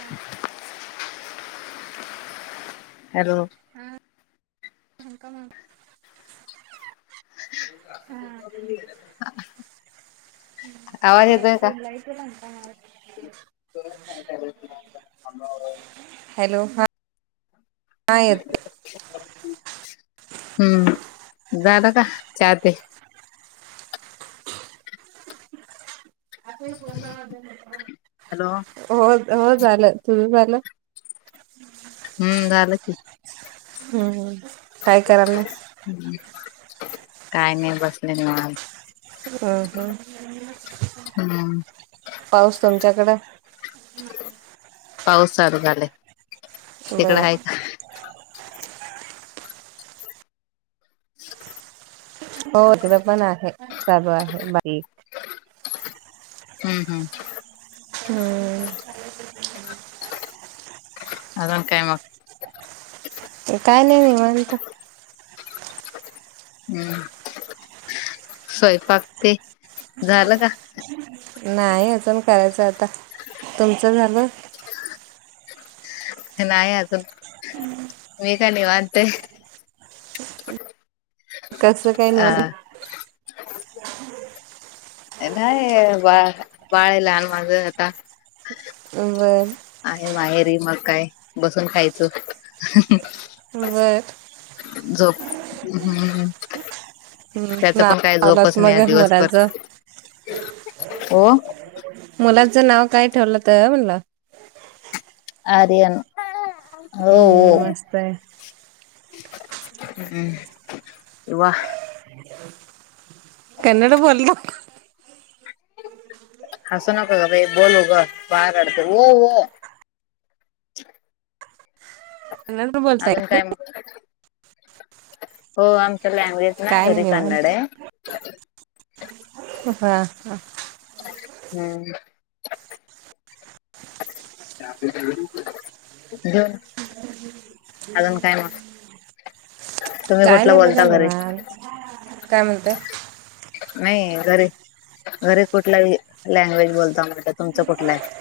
हम hello हा का म हम ह् आवाज म येतोय का जुलाई तेलंगणा हहह हॅलो ह हा येतोय. हम्म दादा का चाते- हॅलो हो हो झालं सुुरू झालं. हम्म झालं कि. हम्म काय कराला. काय नाही बसले म हम् हम् हम्म पाऊस तुमच्याकडें पाऊस चालू झालाय तिकडं बर आहे का [inaudible] हो तिला पण आहे चालू आहे बाई हम् हम् हम्म अजून काय मग काय नाही निवांत. हम् स्वयंपाक ते झालं का? ह नाही अजून करायचं आता तुमचं झालं? नाही अजून हि काय निवांत आहे. कसं काय अ निवांत. नाही बा बाळ लहान माझं आता. म आहे माहेरी मग काय बसून खायचं. वर झ हम्म हम्म त्याच नाव पण काही ठेवलात झोपच नाही मग या दिवसभर मुलाचं हो. मुलाचं नाव काय ठेवलं तर म्हणला? आर्यन हो हम्म हो मस्त आहे हम्वा कन्नड बोल हसू नका ग बोलू ग बाळ रडत. कन्नड बोलताय अजून का काय म्ह- तुम्ही? हो आमच लँग्वेज ना काय नाही घरी कन्नड निवांत आहे. हा हा हम्म ह तुम्ही काय कुठला न बोलता बघण इन घरी काय म्हणत नाही घरी घरी कुठलाही लँग्वेज बोलता म्हटलं तुमचं कुठलं आहे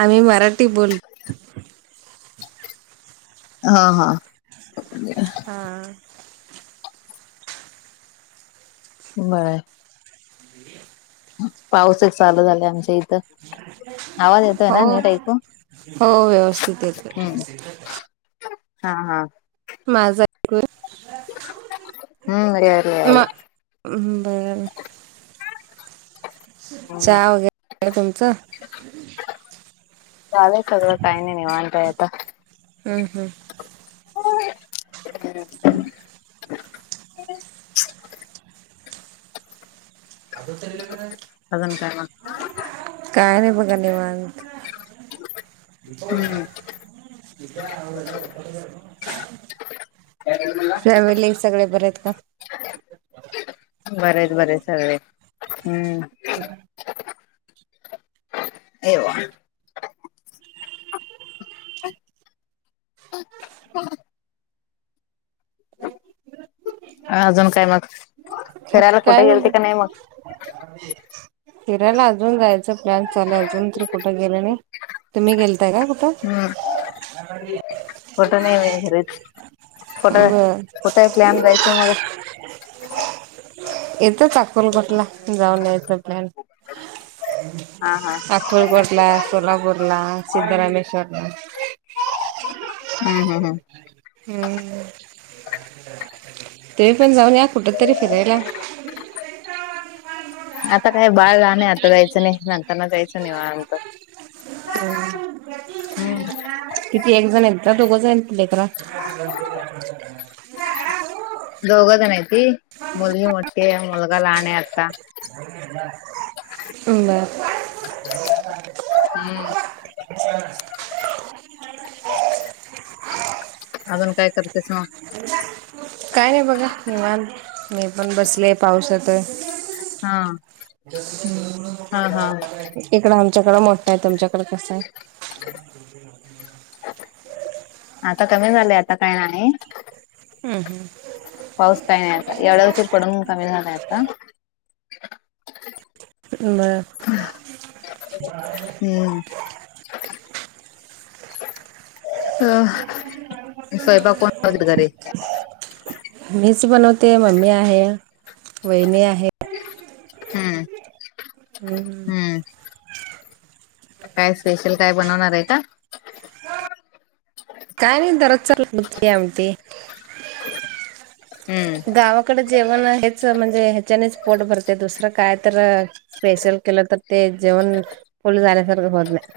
आम्ही मराठी बोलतो हा हा हां बरं पाऊसच चालू झालं आमच्या इथं आवाज येतो आहे हो ना नट एकको हो व्यवस्थित येते हम्म हा हा. माझाक. हम्म मर र आहे. बरं हम्म चहा वगैरे तुमचं. झालंय सगळं काही नाही नाही वाणताय आता. हम् हम्. ह. अत तरी लकर. अजून काय मग काय नाही बघा निवांत. [inaudible] [unintelligible] फॅमिली सगळे बरे आहेत का बरेत बरेत सगळे हम्म [inaudible] [inaudible] अजून काय मग करायला कुठे गेलते का नाही मग ह फिरायला अजून जायचं प्लॅन चालय अजून तरी कुठे गेले नाही तुम्ही गेलताय का कुठं? हम्म फोटा नाही घरच फोट बर प्ॅन रायं मग. येतच आकलकोटला जाऊन यायचा प्लॅन. हा हा आकोलकोटला सोलापूर ला सिद्धरामेश्वर ला. हम् हम् हम्. हम्म ते पण जाऊन या कुठ तरी फिरायला. आता काय बाळ लहान आता जायचं नाही नंतरना जायचं निवांत ह हम्म किती एक जण हाईत का दोघ जण हायत लेकर [unintelligible] दोघं जण आहे ती मुलगी मोठ्ठी मुलगा लाहान आहे आता. बर. हम्म. अजून काय करतेस मग. काय नाही बघा निवांत मी पण बसले पाऊस येतोय हा. [unintelligible] हा हा. इकडं आमच्याकड मोठं आहे तुमच्याकडे कसं आहे. आता कमी झालंय आता काय नाही. हम्म हम्म. पाऊस काय एवढ्या उशीर पडून कमी झालाय आता बर. [inaudible] हम्म. स्वयंपाक कोण करत घरी [unintelligible] मीच बनवते मम्मी आहे वहिणी आहे. हम्म. हम्म हम्म काय स्पेशल काय बनवणार आहे का? काय नई दरोज [unintelligible] हम्म. गावाकडे जेवण हेच म्हणजे ह्याच्यानेच पोट भरते दुसरं काय तर? स्पेशल केलं तर ते जेवण फुल जाण्यासारखं होत नाही.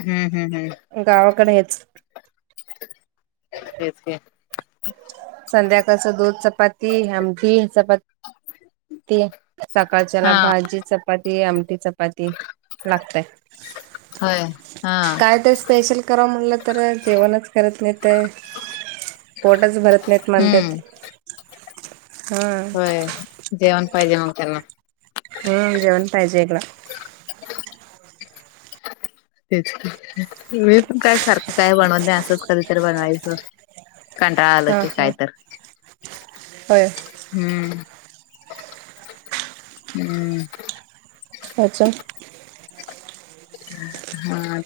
हम्म हम्म हम्म. गावकड हेच [unintelligible] संध्याकाळसं दूध चपाती आमटी चपा ती सकाळच्याला हा भाजी चपाती आमटी चपाती लागतय हय काय तर स्पेशल कराव म्हणलं तर जेवणच करत नाहीेत ते पोटच भरत नाहीत म्हणतेत हम्म हा होय. जेवण पाहिजे मग त्यांना हम जेवण पाहिजे एकला तेच मी पण काय सारखं काय बनवत नाही असंच कधीतरी बनवायचं. कंटाळा आलं हा की काय हा तर. होय. हम्म. हम्म आजुन.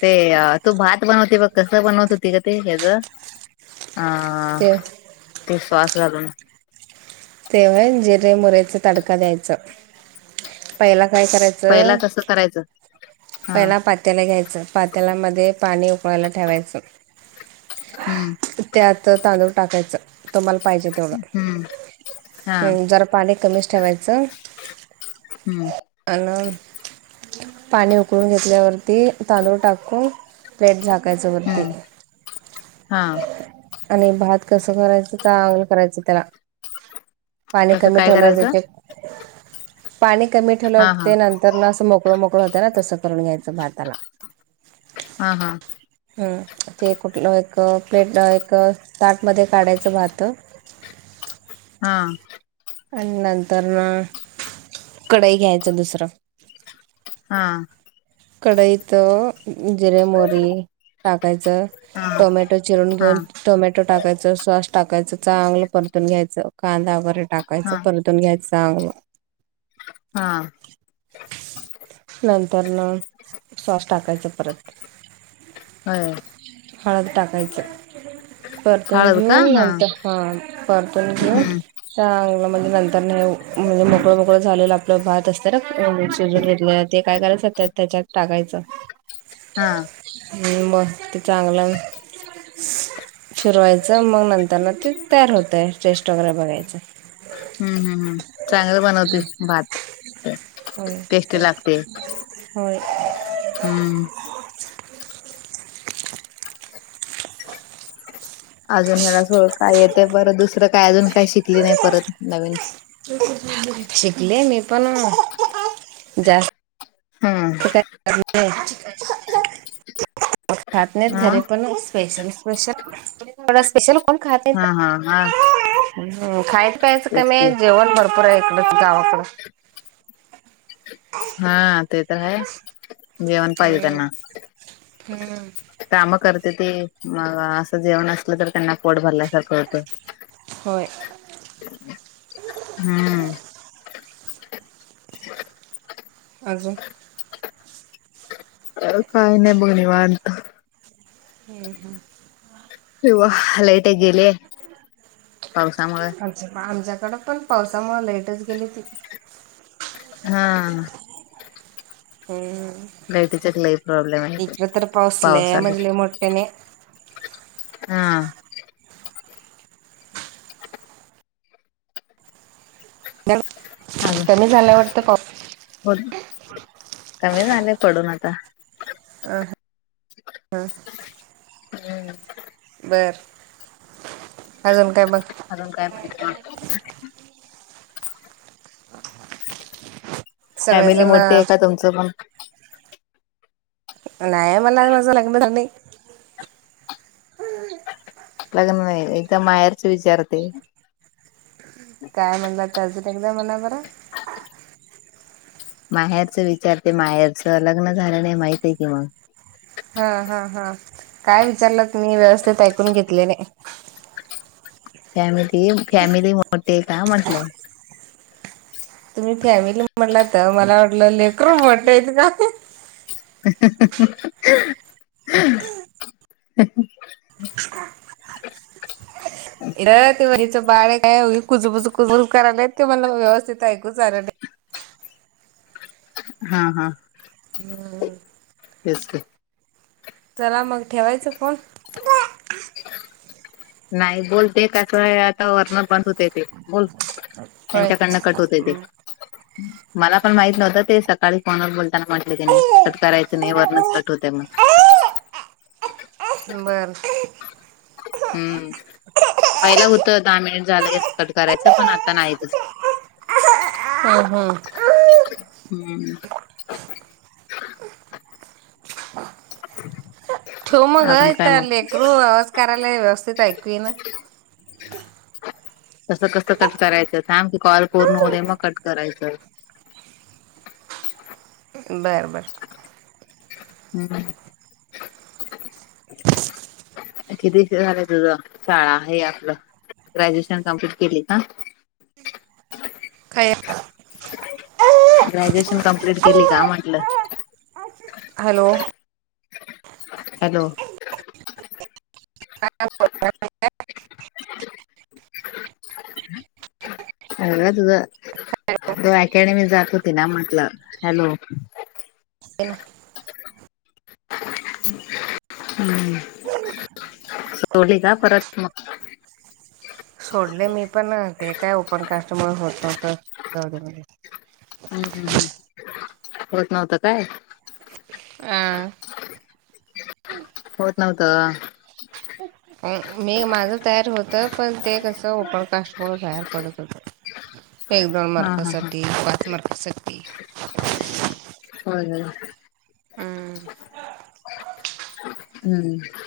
ते तू भात बनवते बघ कसं बनवत होती का ते हच हा ते ते सॉस घालून ते होय जिरे मुरेचा तडका द्यायचा पहिला काय करायचं पहिला कसं करायचं हा पहिला पात्याल घ्यायचं पात्यालामध्ये पाणी उकळायला ठेवायचं हम्म त्यात तांदूळ टाकायचं तुम्हाला हम्म हा हम् जरा पाणी कमीच ठेवायचं. हम्म आणि पाणी उकळून घेतल्यावरती तांदूळ टाकून पेट झाकायचं वरती हम्म हा आणि भात कसं करायचं तर अगलं करायचं त्याला पाणी कसं कमी काय ठेवल्यावर करायचं तथे पाणी कमी ठेवलं हा हा ते नंतर ना असं मोकळं मोकळं होतं ना तसं करून घ्यायचं भाताला हा हा ह ते कुठलं एक प्लेट एक साठमध्ये काढायचं भात हा आणि नंतर कडाई घ्यायचं दुसरं हा कढईत जिरे मोरी टाकायचं हा टोमॅटो चिरून हा घेऊन टोमॅटो टाकायचं सॉस टाकायचं चांगलं परतून घ्यायचं कांदा वगैरे टाकायचं हा परत ून घ्यायचंग [inaudible] हा नंतर न सॉस टाकायचा परत. होय हळद टाकायचं, परतून हळद का घेऊन नंतर हा परतून घेऊन हम्म चांगलं म्हणजे नंतर नाही म्हणजे मोकळं मोकळं झालेलं आपलं भात असत र घेतले, ते काय करायचं त्यात त्याच्यात टाकायचं हा मस् ते चांगलं फिरवायचं मग नंतर त्याना ते तयार होतय टेस्ट वगैरे बघायचं. हम्म हम्म हम चांगले बनवते भात होय टेस्टी लागते. होय. हम्म अजून मला सों काय येते परत दुसरं काय अजून काही शिकली नाही परत नवीन शिकले मी पण जास्त हा शिकयत कर श [inaudible] खात नाहीत हा घरे पण स्पेशल स्पेशल थोडा स्पेशल कोण खात? हा हा हा हम खायचं प्यायचं का तेच म की जेवण भरपूर आहे इकडच गावाकड हा ते तर आहे. जेवण पाहिजे हम्म त्यांना हम्म काम करते ते मग असं जेवण असलं तर त्यांना पोट भरल्यासारखं होतं. हो हम् अजून काही नाही बघ निवांत. ह ह [unintelligible] किवा लाईट एक गेले, पावसामुळ. आ आमच्याकडे पण पावसामुळे लाईटच गेली. हा. हम् लाईटीचा लई प्रॉब्लेम आहे इकं तर पाऊस पाऊसलं आला म्हजे मोठ यांनीणे [inaudible] हा [inaudible] कमी झाला वाटतं ह पाऊस बोल, कमी झाले पडून आता. हम. हम्म.. बरं अजून काय बघ. अजून काय माहिती ना. फॅमिली सगळेजण मोठ्ठी आहे का तुमचं मग? नाय मला माझं लग्न झालयं. लग्न नाही, एकदा माहेरचे विचारते. काय म्हणला, ते अजून एकदा म्हणा बर. माहेरच विचारते माहेरच लग्न झालं नाही, माहित आहे की मग. हा हा हा, काय विचारलं तुम्ही व्यवस्थेत ऐकून घेतले नाही. फॅमिली फॅमिली मोठी आहे का म्हटलं? तुम्ही फॅमिली म्हटला तर, मला वाटलं लेकरू मोठे आहेत का? [unintelligible] इथं ते वहिणीचं बाळ एक हाय, ते कुजबुज कुजबुज करायलय ते मला व्यवस्थित ऐकूच आले नाही. हा हा. हम्म, तेच की. चला मग ठेवायचा फोन. नाही बोलते, कसयं आता वरण बंद होतय ते. बोल होय त्यांच्या कडन कट होतयं ते, मला पण माहित नव्हत ते सक काळी फोनवर बोलताना म्हटले, त्यांनी कट करायचं नाही वरणच कट होतय म्हणून. बरं. हम्म, पहिला होतं दहा मिनिट झालं कस कट करायचं, पण आता नाही तसं. हम्म हम्म, हम्म, ठेवू मग अजून काय तर मग लेकरू आवाज करायलाय, व्यवस्थित ऐकू येना. तसं कसं कट करायचं थांब की, कॉल पुर्ण होवू दे मग कट करायचं. बरं बरं. ह ह. कितीचं झालं तुझ शाळा हे आपलं? ग्रॅज्युएशन कंप्लीट केली का? काय? ग्रॅज्युएशन कंप्लीट केली का म्हटलं? हॅलो! हॅलो! हा हा बोल. [unintelligible] अगं तुझ तु अकॅडमी जात होती ना, म्हटलं हँलो! ह ह. सोडली का परत मग? सोडले मी पण ते काय ओपन कास्ट म्हणून होत नव्हतंमध्ये हम्म, हम्म, हम्म होत नव्हतं काय. हम्म. होत नव्हतं. मी माझं तयार होत, पण ते कसं ओपड कास्टमुळे बाहेर पडत होतं. एक दोन हा हा हा. मार्कासाठी पाच मार्कासाठी. होय होय. हम्म. हम्म हम्म.